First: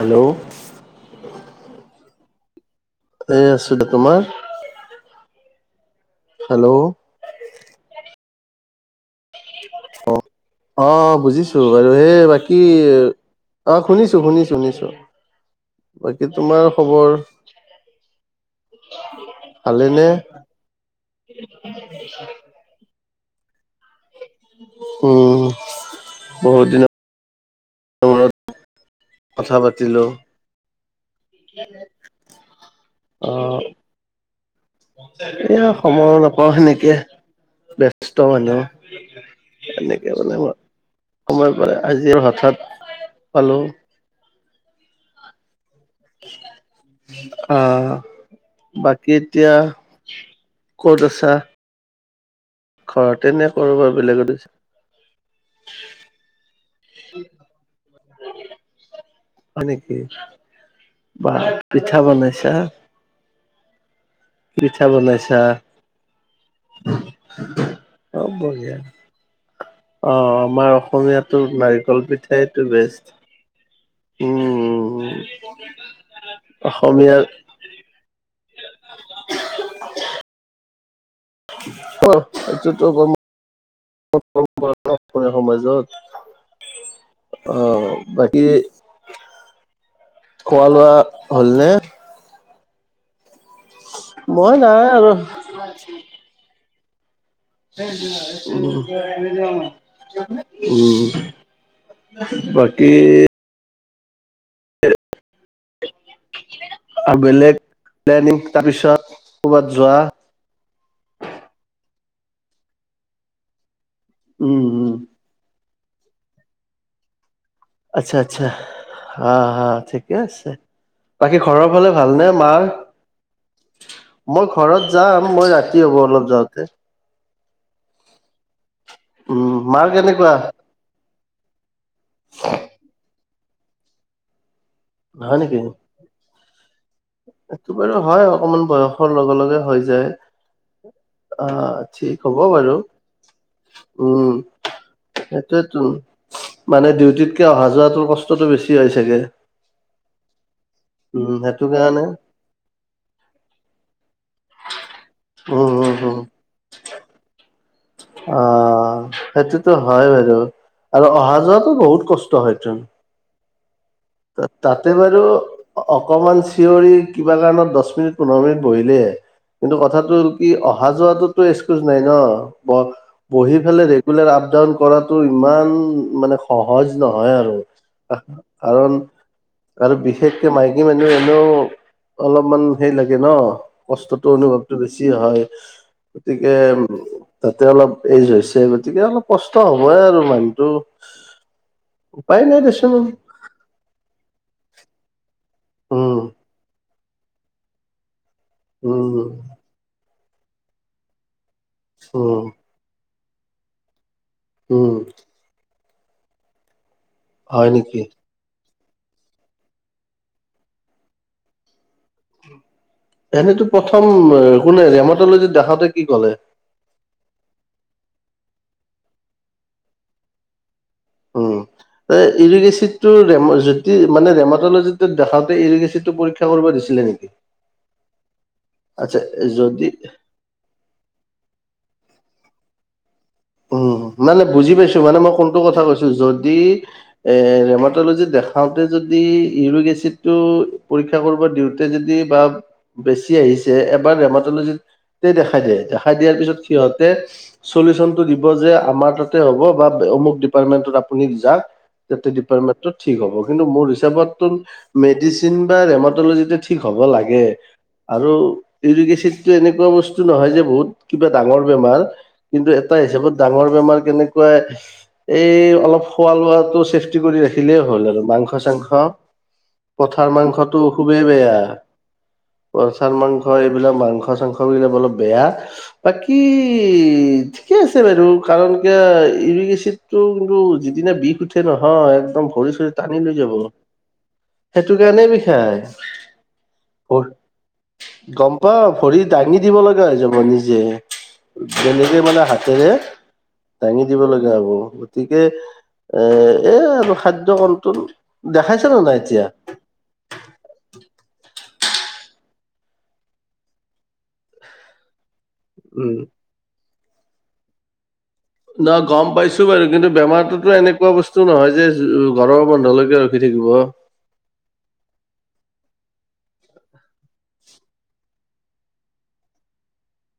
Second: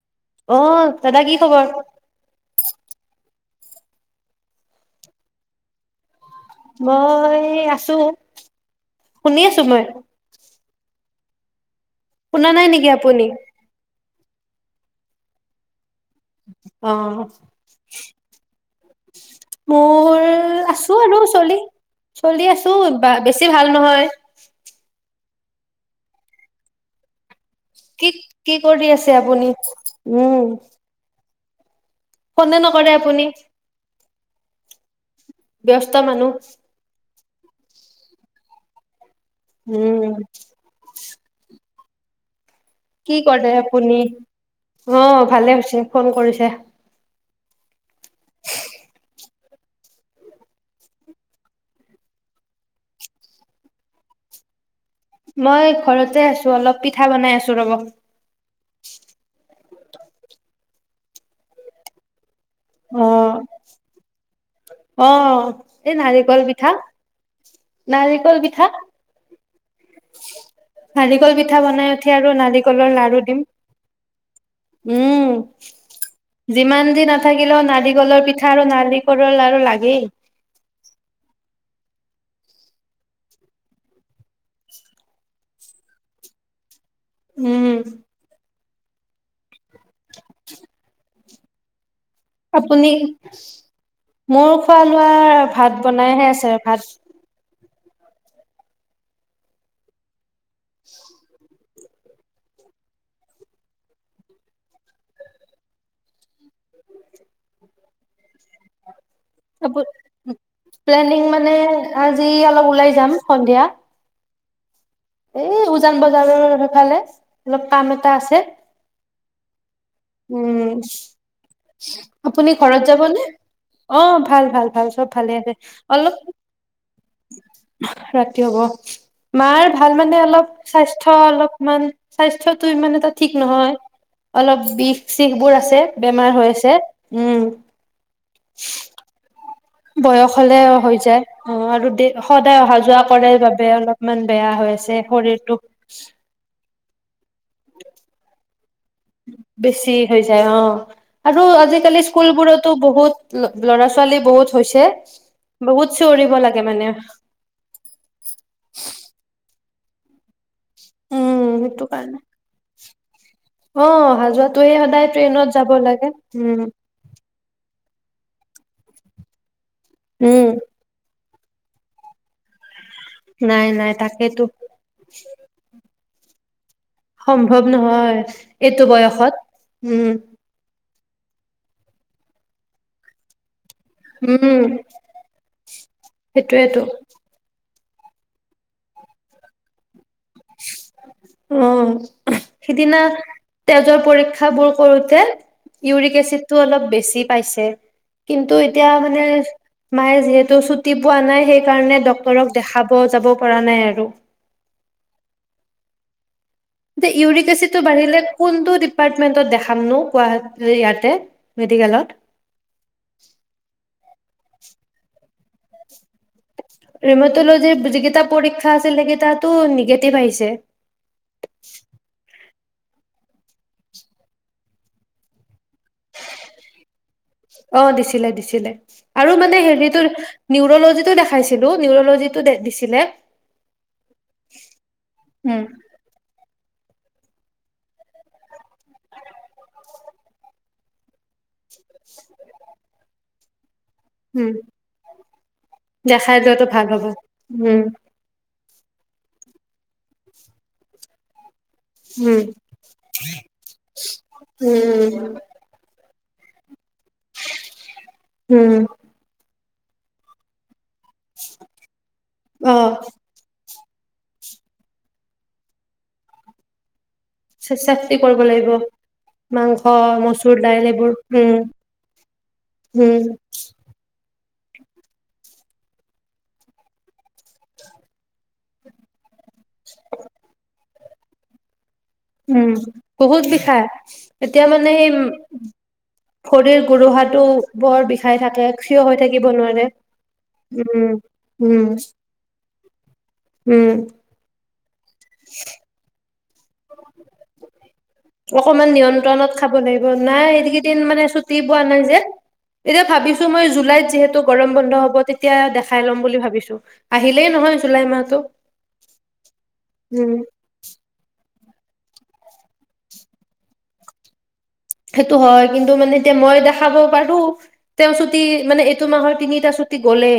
Hello অ', দাদা কি খবৰ? [inaudible] এই আছোঁ, তোমাৰ? হেল্ল' মই আছোঁ। শুনিছ অ', অ'। বুজিছোঁ। বাৰু হে শুনা বাকী নাই নেকি আপুনি অ', শুনিছোঁ। শুনিছোঁ, শুনিছোঁ, শুনিছোঁ। অ', ভালেনে মোৰ আছোঁ আৰু চলি, চলি আছোঁ। বা বেছি ভাল নহয়। উম, বহুত দিনৰ কি মূৰত কি কৰি আছে আপুনি উম। কি ফোনে নকৰে আপুনি এয়া ব্যস্ত সময়ো মানুহ নাপাওঁ সেনেকে। বেষ্ট মানুহ উম এনেকে মানে সময় প আজিৰ হঠাৎ কি কৰে পালো আপুনি অ ভালে হৈছে ফোন কৰিছে অ' বাকী এতিয়া ক'ত আছা। ঘৰতে নে কৰো বাত বেলেগত আছা মই ঘৰতে আছো। অলপ পিঠা বনাই আছো ৰব। হয় নেকি বা পিঠা বনাই। অম পিঠা অ বনাইছা 'এই নাৰিকল পিঠা। অ নাৰিকল পিঠা। বঢ়িয়া অ আমাৰ নাৰিকল অসমীয়াতো পিঠা বনাই নাৰিকল উঠি আৰু পিঠাইটো নাৰিকলৰ বেষ্ট লাৰু দিম উম উম যিমান যি অসমীয়াৰ নাথাকিলেও নাৰিকলৰ পিঠা আৰু নাৰিকলৰ লডাৰু লাগেই। আহ এইটোতো কৰ্ম সমাজত উম, অ' বাকী খোৱা লোৱা হ'লনে আপুনি মই মোৰ খোৱা নাই আৰু লোৱা ভাত বনাইহে আছে ভাত য উম বাকী আৰু বেলেগ প্লেনিং‌ তাৰপিছত। ক'বাত আপু যোৱা প্লেনিং মানে আজি অলপ ওলাই যাম সন্ধিয়া। উম, উম এই উজান বজাৰৰ সেফালে। আচ্ছা, আচ্ছা, হা, হা ঠিকে আছে, উম, বাকী ঘৰৰ ফালে ভালনে আপুনি মাৰ? ঘৰত যাবনে? অ', ভাল মই ভাল ভাল ঘৰত চব ভালে যাম আছে। মই ৰাতি হ'ব অলপ যাওঁতে। ৰাতি হব। উম মাৰ ভাল মানে কেনেকুৱা অলপ, স্বাস্থ্য [unintelligible] অলপমান স্বাস্থ্যটো ইমান এটা ঠিক নহয়। অলপ বিষ চিষ বোৰ আছে, বেমাৰ হৈ আছ [unintelligible] এটো বাৰু হয় অকমান বয়সৰ লগে লগে হৈ যায়। বয়স হলে হৈ যায়। অ', আহ আৰু দে, ঠিক হ'ব সদায় বাৰু অহা যোৱা কৰে বাবে অলপমান উম বেয়া হৈ আছে শৰীৰটো। সেইটোৱেতো মানে ডিউটিতকে, অহা যোৱাটোৰ কষ্টটো বেছি। হয় চাগে। বেছি হৈ যায়, অ'। উম আৰু সেইটো আজিকালি কাৰণে স্কুলবোৰতো বহুত, ল-ল'ৰা ছোৱালী [unintelligible] বহুত হৈছে। উম উম বহুত উম চিঞৰিব লাগে মানে। আহ [unintelligible] হয় বাৰু। আৰু অহা উম যোৱাটো সেইটো বহুত কাৰণে কষ্ট হয়তোন! অ অহা যোৱাটোৱে তাতে সদায় বাৰু ট্ৰেইনত যাব লাগে অকমান উম চিঞৰি কিবা কাৰণত দছ মিনিট, পোন্ধৰ মিনিট বহিলে কিন্তু কথাটো হ'ল উম কি, অহা যোৱাটোত [unintelligible] এক্সকিউজ নাই ন [unintelligible] বহি নাই পলাই নাই ৰেগুলাৰ তাকেতো আপ ডাউন কৰাটো ইমান- মানে সহ সম্ভৱ নহয়, এইটো কাৰণ বয় আৰু বিশেষকে মাই [unintelligible] এনে, এনেও অলপমান হেই লাগে ন? কষ্টটো উম অনুভৱটো বেছি হয়। গতিকে সেইটোয়েতো তাত তে অলপ এজ হৈছে, গতিকে অলপ কষ্ট হ'বই আৰু মানুহটো উম, উপায় নাই দেচোন সিদিনা তেজৰ পৰীক [unintelligible] ক্ষাবোৰ কৰোঁতে ইউৰিক উম এচিডটো অলপ বেছি ছি পাইছে। কিন্তু এতিয়া উম মানে মায়ে যিহেতু ছুটি পোৱা নাই সেই কাৰণে উম ডক্তৰক দেখাব যাব কৰা নাই আৰু। উম। তে ইউৰিক হয় এচিডটো নেকি? বাঢ়িলে কোনটো দিপ পাৰ্টমেণ্টত দেখামনো কোৱা ইয়াতে মেডিকেলত। এনে প্ৰথম কোনে [unintelligible] দেখাওঁতে কি ক'লে? ৰেমট'লজিৰ যিকেই পৰীক্ষা আছিলেকেইটাতো নিগেটিভ আহিছে। উম, এ ইউৰিক এছিড চিডটোৰ ৰেম যদি মানে ৰেম'ট'লজিটোৰ দেখাঁওতে ইউৰিক এচি অ', দিছিলে, দিছিলে আচ্ছা আৰু মানে যদি হেৰিটো নিউৰলজিটো দেখাইছিলো, নিউৰ'ল'জিত টো ডেট দিছিলে। উম, মানে বুজি পাইছোঁ মানে মই কোনটো উম কথা কৈছো যদি এ ৰেম'ট'লজিত দেখাওঁতে যদি ইউৰিক এচিডটো পৰীক্ষা কৰব' দিওঁ তে যদি বা বেছ তিয়াইচ এবাৰ উম ৰেম'ত'লজিত দেখাই দিয়ে, দেখাই দিয়াৰ পিছত লোৱাটো ভাল হ'ব সিহঁতে উম চলিউচন দিব যে আমাৰ তাতে হ'ব বা অমুক ডিপাৰ্টমেন্টত আপুনি যাক তাতে উম ডিপাৰ্টমেন্টত ঠিক হ'ব কিন্তু মোৰ হিচাপত উম মেডিচিন বা ৰেম ত'ল'জিতে ঠিক হ'ব লাগে আৰু উম ইউৰিক এচিড তে এনেকুৱা বস্তু নহয় যে বহুত কিবা ডাঙৰ বেমাৰ কিন্তু অ তা হিচাপত ডাঙৰ বেমাৰ কেনেকুৱাই এই অলপ খোৱা-লোৱাটো চেফ কৰি ৰাখিলে হ'ল চেষ্টি আৰু কৰিব মাংস লাগিব চাংস, মাংস পঠাৰ মচুৰ মাংসটো দাইল এইবোৰ খুবেই বেয়া উম পঠাৰ উম মাংস এইবিলাক মাংস চাংস [unintelligible] অলপ বেয়া বাকী ঠিকে আছে বাৰু কাৰণ কিয় ইউৰিক এচিডটো কিন্তু যিদিনা বিষ উঠে ন' উম, বহুত বিষায় এতিয়া মানে সেইটো সেই, কাৰণে বিষাই ভৰিৰ গোৰোহাটো বৰ বিষাই গম থাকে পাও থিয় ভৰি হৈ থাকিব দাঙি দিব নোৱাৰে লগা হৈ যাব নিজে উম, উম। কে উম দাঙি দিব লগা হ'ব গতিকে এই দেখাইছে অকমান নে নাই এতিয়া নিয়ন্ত্ৰণত খাব লাগিব, নাই এই কেইদিন মানে ছুটি লোৱা নাই যে, এতিয়া ভাবিছো মই জুলাইত যিহেতু গৰম বন্ধ হ'ব, তেত তিয়া দেখাই উম ল'ম বুলি ভাবিছোঁ। আহিলেই নহয় জুলাই মাহ বাৰুগম পাইছোঁ বাৰু, কিন্তু বেমাৰটোতো এনেকুৱা বস্তু নহয় যে, গৰম বন্ধলৈকে ৰখি থাকিব। সেইটো হয়, কিন্তু মানে এতিয়া মই দেখাব পাৰ ৰোঁ, তাপিছত তি, মানে এইটো মাহৰ তিনিটা ছুটি গ'লেই।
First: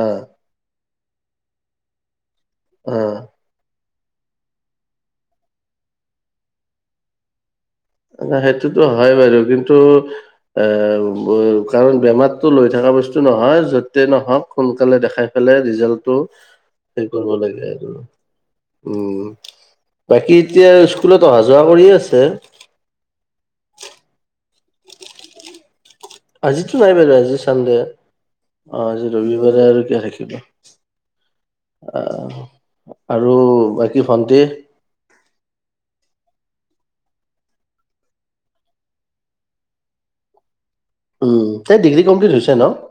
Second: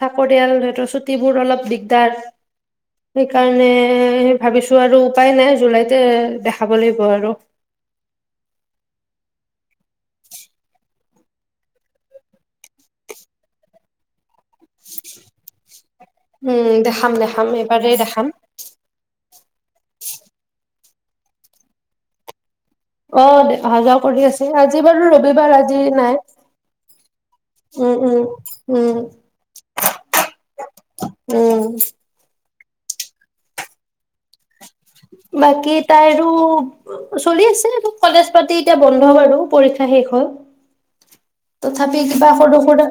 চাকৰীটো [unintelligible] দিউতি চিউত তি বোৰ অলপ দিগদাৰ। অ সেইকাৰণে এই ভাবিছো আৰু উপায় নাই, জুলাইতে দেখাব লাগিব আৰু। সেইটোতো হয় বাৰু, কিন্তু এ কাৰণ বেমাৰটো লৈ থকা বস্তু নহয়, য'তেই নহওক সোনকালে দেখাই পেলাই ৰিজাল্টটো উম হেই দেখাম কৰিব দেখাম লাগে আৰু। এইবাৰেই দেখাম উম, বাকী এতিয়া ইচ কুলত অহা যোৱা কৰি আছে? অ', অহা যোৱা কৰি আছোঁ, আজি বাৰু ৰবিবাৰ, আজি নাই আজিতো নাই বাৰু আজি চানডে। উম, উম, অ' উম, আজি ৰবিবাৰে আৰু কিয় থাকিব। উম, [unintelligible] আৰু বাকী ভণ্টি? বাকী তাইৰো চলি আছে। কলেজ পাতি এতিয়া বন্ধ বাৰু পৰীক্ষা শেষ হ'ল। উম তাই ডিগ্ৰী তথাপি কিবা কমপ্লিট হৈছে ন সৰু-সুৰা,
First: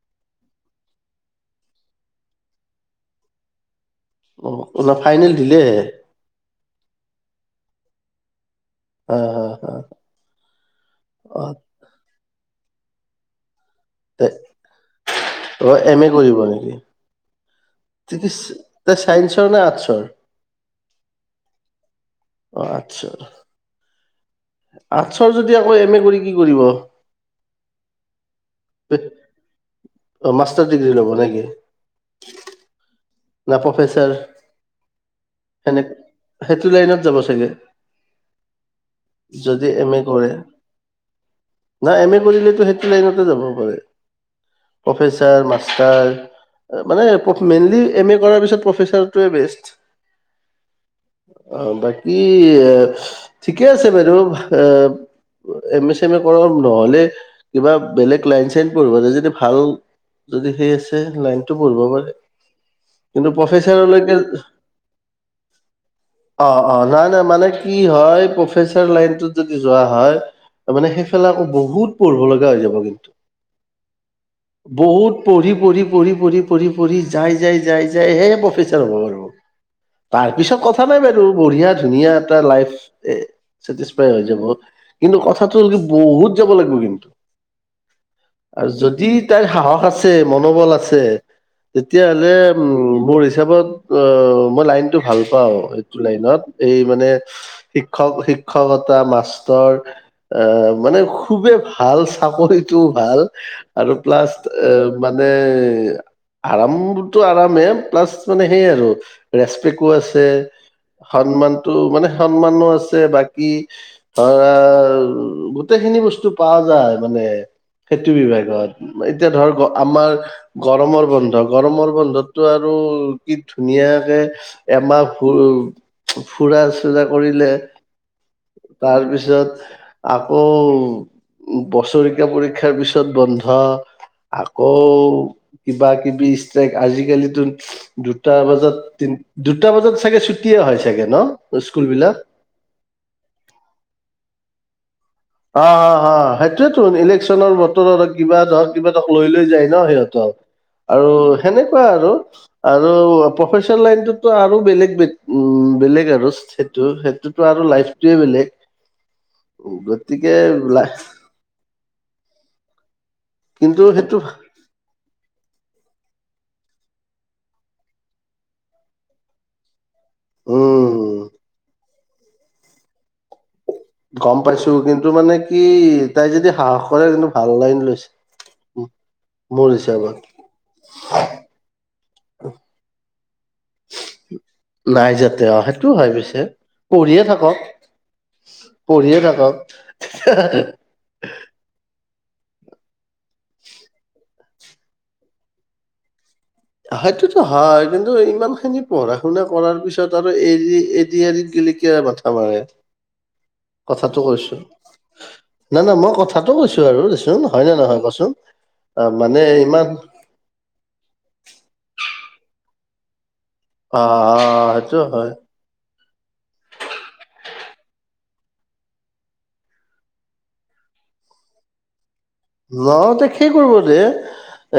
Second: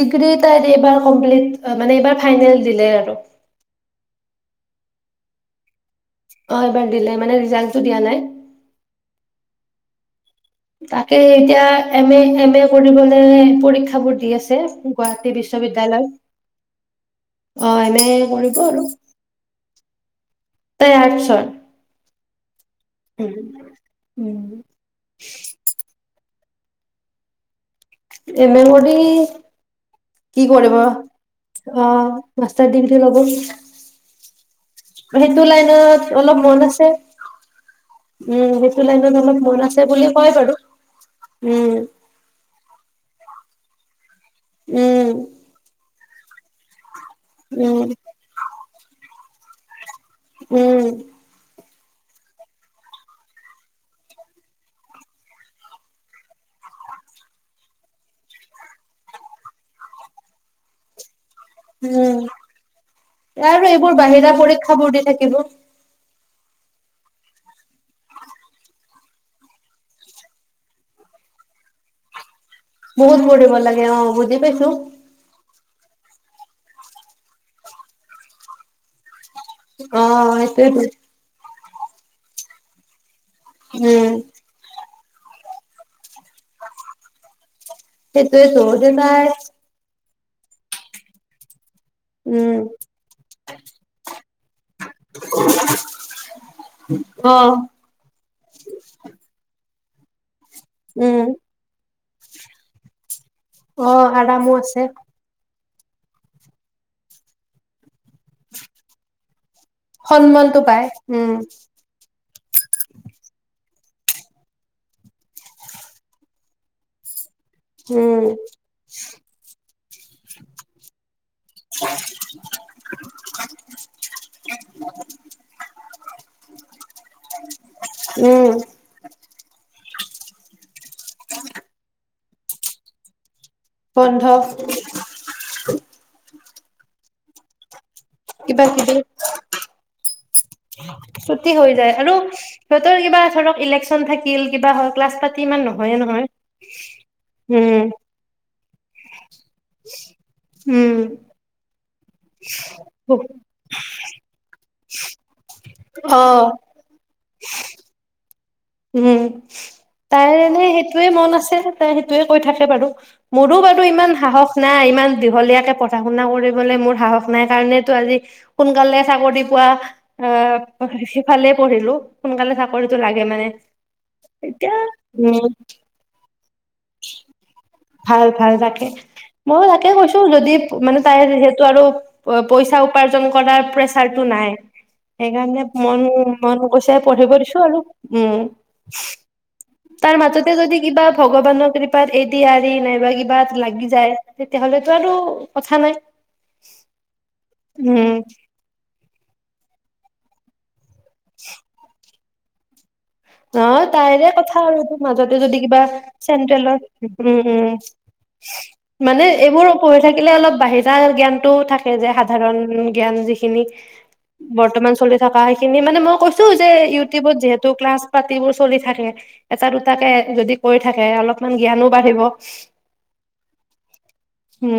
ডিগ্ৰী তাইৰ এইবাৰ কমপ্লিট মানে, এইবাৰ ফাইনেল দিলে আৰু। অ', [unintelligible] ফাইনেল দিলে? অ', এইবাৰ দিলে। মানে ৰিজাল্টতো দিয়া নাই। হা, হা, হা। তাকেই অ এতিয়া এম এ, এম এ কৰিবলৈ পৰীক্ষা বোৰ তে দি আছে, গুৱাহাটী অ এম বিশ্ববিদ্যয়ালয়। এ কৰিব নেকি [unintelligible] তাই ছায়েন্সৰ নে আৰ্টছৰ? তাই আৰ্টছত। অ আৰ্টছৰ হম্। আৰ্টছৰ যদি আকৌ এম এ কৰি কি কৰিব? এমে কৰি কি মাষ্টাৰ কৰিব অ ডিগ্ৰী ল'ব নেকি মাষ্টাৰ ডিগ্ৰী ল'ব না প্ৰফেচাৰ সেইটো সেনে লাইনত অলপ মন সেইটো আছে লাইনত যাব চাগে উম সেইটো লাইনত অলপ মন যদি আছে এম এ বুলি কয় কৰে বাৰু উম। হয়। উম প্ৰফেচাৰ মাষ্টাৰ। অ। মানে উম মেইনলি। কৰাৰ পাছত প্ৰফেছাৰটোৱে বেষ্ট। উম। অ বাকী ঠিকে আছে বাইদেউ এ এম এ চম এ কৰ নহ'লে কিবা বেলেগ লাইন চাইন পঢ়িবলৈ যদি ভাল যদি সেই আছে লাইন। টো পব পাৰে। উম কিন্তু এইবোৰ প্ৰফেচাৰলৈকে বাহিৰা পৰীক্ষাবোৰ দি থাকিব। অ অ নাই নাই মানে কি হয় প্ৰফেচাৰ লাইনটোত যদি যোৱা হয় মানে সেইফালে আকৌ বহুত পঢ়িব লাগ বহুত বঢ় ভাল লাগে অ বুজি পাইছো। বহুত পঢ়ি পঢ়ি পঢি পঢ়ি পঢ়ি যায় যাই যাই যাই সেই প্ৰফেচাৰ হ'ব পাৰিব। অ তাৰ পিছত কথা সেইটোয়েতো নাই বাৰু বঢ়িয়া। ধুনীয়া এটা লাইফ এ সতিস্ফাইদ উম হৈ যাব। কিন্তু কথাটোলক বহুত যাব লাগিব কিন্তু সেইটোটো দে তাই মন বল আছে তেতিয়া উম মোৰ হিচাপত অ মই লাইনতটো ভাল পাও এইটো লাইনত এই মানে অ শিক্ষক শিক্ষকতা মাষ্টৰ অ মানে উম খুবেই ভাল চাপৰিটোও ভাল। অ আৰু প্লাছ আৰামো এ আছে মানে আৰাম টো আৰামে কো আছে সন্মানটো পায় উম সন্মানতটো মানে সন্মানো আছে বাকী অ গোটেইখিনি বস্তু পোৱা যায় মানে। সেইটো উম বিভাগত এতিয়া ধৰক আমাৰ গৰমৰ বন্ধ। গৰমৰ বন্ধতটো আৰু কি ধুনীয়াকে, এমাহ ফুৰা-চুৰা কৰিলে। উম তাৰপিছত আকৌ বছৰে [unintelligible] পৰীক্ষাৰ পিছত বন্ধ বন্ধ আকৌ কিবা-কিবি [unintelligible] আজিকালিতো দুটা কিবা বজাত কিবি তিন-দুটা বজাত চাগে ছুটিয়ে হয় চাগে ছুটি ন' হৈ স্কুল যায় আৰু বিলাক? সিহঁতৰ কিবা ধৰক ইলেকচন থাকিল কিবা হ'ল। অ', [unintelligible] হেইটোৱেতো ইলেকশ্যনৰ উম বতৰত কিবা ধৰক কিবা [unintelligible] যায় ন' সিহঁতক উম আৰু সেনেকুৱা আৰু ন'! আৰু প্ৰফেচনেল লাইনটোতটো আৰু বেলেগ। [unintelligible] উম, বেলেগ অ আৰু সেইটো, সেইটোতো আৰু লাইফটোৱে বেলেগ। উম। গতিকে তাইৰ এনেই লাইফ সেইটোয়ে মন আছে, তাই সেইটোৱে কয় থাকে বাৰু। মোৰো বাৰু কিন্তু ইমান সেইটো সাহস নাই ইমান দীঘলীয়াকে পঢ়া পঢ়া শুনা কৰিবলৈ মোৰ সাহস নাই কাৰণেতো আজি সোনকালে চাকৰি পোৱা আ, উম। সিফালে পঢ়িলোঁ। সোনকালে চাকৰিটো লাগে মানে। গম পাইছো এতিয়া কিন্তু মানে উম, কি তাই যদি সাহস কৰে কিন্তু ভাল লাইন লৈছে। ভাল, ভাল তাকে মই মোৰ তাকে হিচাপত কৈছোঁ যদি মানে তাই যিহেতু আৰু পইচা উপা পঢ়াৰ প্ৰেচাৰটো নাই, নাই যাতে অ' সেইকাৰণে সেইটো মন, হয় পিছে মন গৈছে পঢ়িয়ে পঢ়িব থাকক দিছোঁ আৰু উম। পঢ়িয়ে থাকক। তাৰ মাজতে যদি কিবা ভগৱানৰ কৃ এ ডি আৰি নাইবা কিবাত লাগি যায়, তেতিয়াহ'লেতো আৰু কথা নাই। সেইটোতো হয়, উম কিন্তু ইমানখিনি পঢ়া শুনা কৰাৰ পিছত আৰু এই-ৰি-ৰি [unintelligible] [unintelligible] নাই তাইৰে কথা আৰু এইটো মাজতে যদি না কিবা না মই কথাটো চেন্ট্ৰেলৰ কৈছোঁ আৰু উম, দেচোন, হয় নে নহয় কচোন? উম অ' মানে এইবোৰ ইমান পঢ়ি থাকিলে অলপ বাহিৰা জ্ঞানটোয়ো থাকে যে সাধাৰণ জ্ঞান যিখি অ' অ' বৰ্তমান সেইটো চলি হয়। থকা সেইখিনি মানে মই কৈছোঁ যে, ইউটিউবত যিহে তো, ক্লাছ পাতিবোৰ চলি থাকে, এটা, দুটাকে যদি কৈ থাকে অলপমান জ্ঞানো বাঢ়িব। ন দে সেই কৰিব দে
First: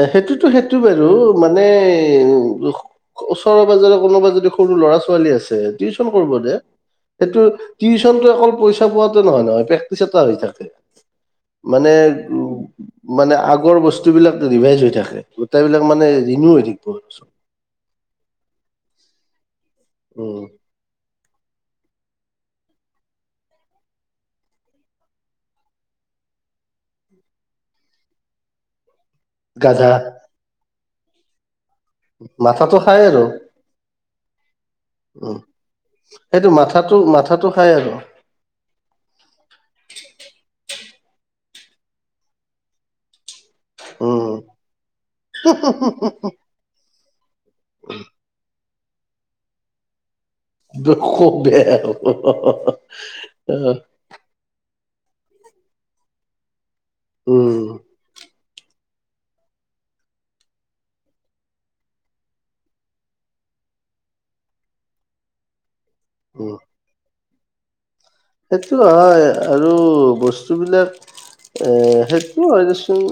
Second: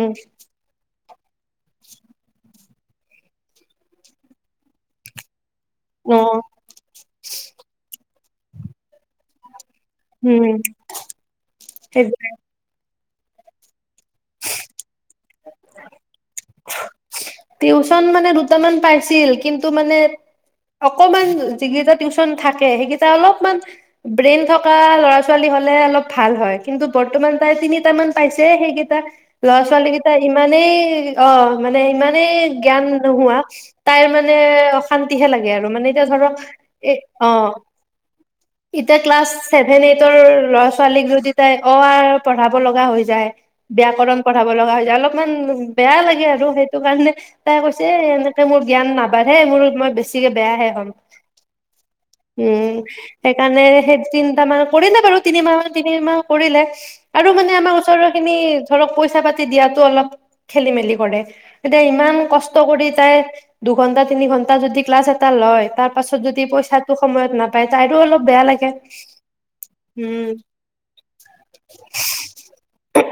এ সেইটোতো সেইটো বে ৰ মানে উ ওচৰৰে পাজৰে কোনোবা যদি সৰু ল'ৰা ছোৱালী আছে। দে টাউন অ কৰিব দে। এইটো টো অকল পইচা পোৱাতটো নহয় নহয় তা পাৰি উম থাকে মানে মানে আগৰ বস্তুবিলাক ৰিভাইজ হৈ থাকে গোটেই বিলাক মানে ৰিণু থাকিব আৰু চব টিউচন মানে দুটামান পাইছিল কিন্তু মানে উম অকমাণ যিকেই টিউচ্যন থাকে সেইকেইটা অলপমান ব্ৰেইন থকা লৰা ছোৱালী হ'লে অলপ ভাল হয় কিন্তু বৰ্তমান তাই তিনিট মান পাইছে সেইকেইটা ল'ৰা ছোৱালী গাধা কেইটা মানে অ মানে ইমানেই মাথাটো জ্ঞান খাই আৰু নোহোৱা তাইৰ মানে তাৰ মানে অশান্তিহে উম মানে ধৰক সেইটো মাথাটো এই অ মাথাটো খাই আৰু এতিয়া কিলাচ ছেভেন এইটৰ ল'ৰা ছোৱালীক যদি তাই অ, আ পঢ়াব লগা হৈ যায়। ব্যাকৰণ উম পঢ়াব লগা হৈ অলপমান বেয়া লাগে আৰু সেইটো কাৰণে তাই কৈছে এনেকে মোৰ জ্ঞান নাবাঢ়ে! মোৰ মই বেছি বেছিকে বেয়াহে হ'ম। ব- খুব বেয়া উম, সেইকাৰণে সেই তিনিটামানক কৰিলে বাৰু! তিনিমাহ, তিনিমাহ কৰিলে। আৰু মানে উম আমাৰ ওচৰৰ খিনিত ধৰক পইচা পাতি দিয়াত অলপ খেলিমেলি কৰে। এতিয়া ইমান কষ্ট কৰি তাই দুঘন্টা-তিনি ঘন্টা যদি ক্লাছ এটা লয় তাৰ পাছত যদি পইচাটো সময়ত না [unintelligible] পায়, তাইটো অলপ বেয়া লাগে সেইটোতো হয় আৰু উম বস্তুবিলাক, এ সেইটো হয় দেচোন!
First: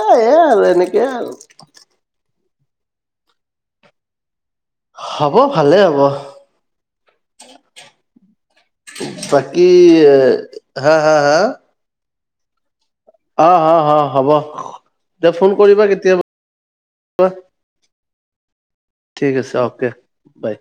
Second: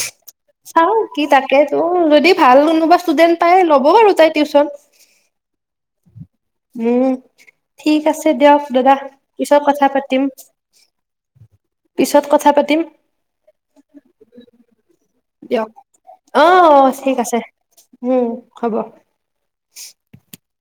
এই চাওঁ কি তাকেটো, যদি ভাল কোনোবা ষ্টুডেট পায়, ল'ব বাৰু তাই। টিউচন! হ'ব ভালে হ'ব উম, ঠিক আছে দিয়ক দাদা। বাকী পিছত কথা এ, পাতিম, হা হা হা পিছত কথা পাতিম। অ', অ', অ', হ'ব। দে ফোন দিয়ক কৰিবা কেতিয়াবা অ', অ', ঠিক আছে। হম। ঠিক আছে অ'কে বাই।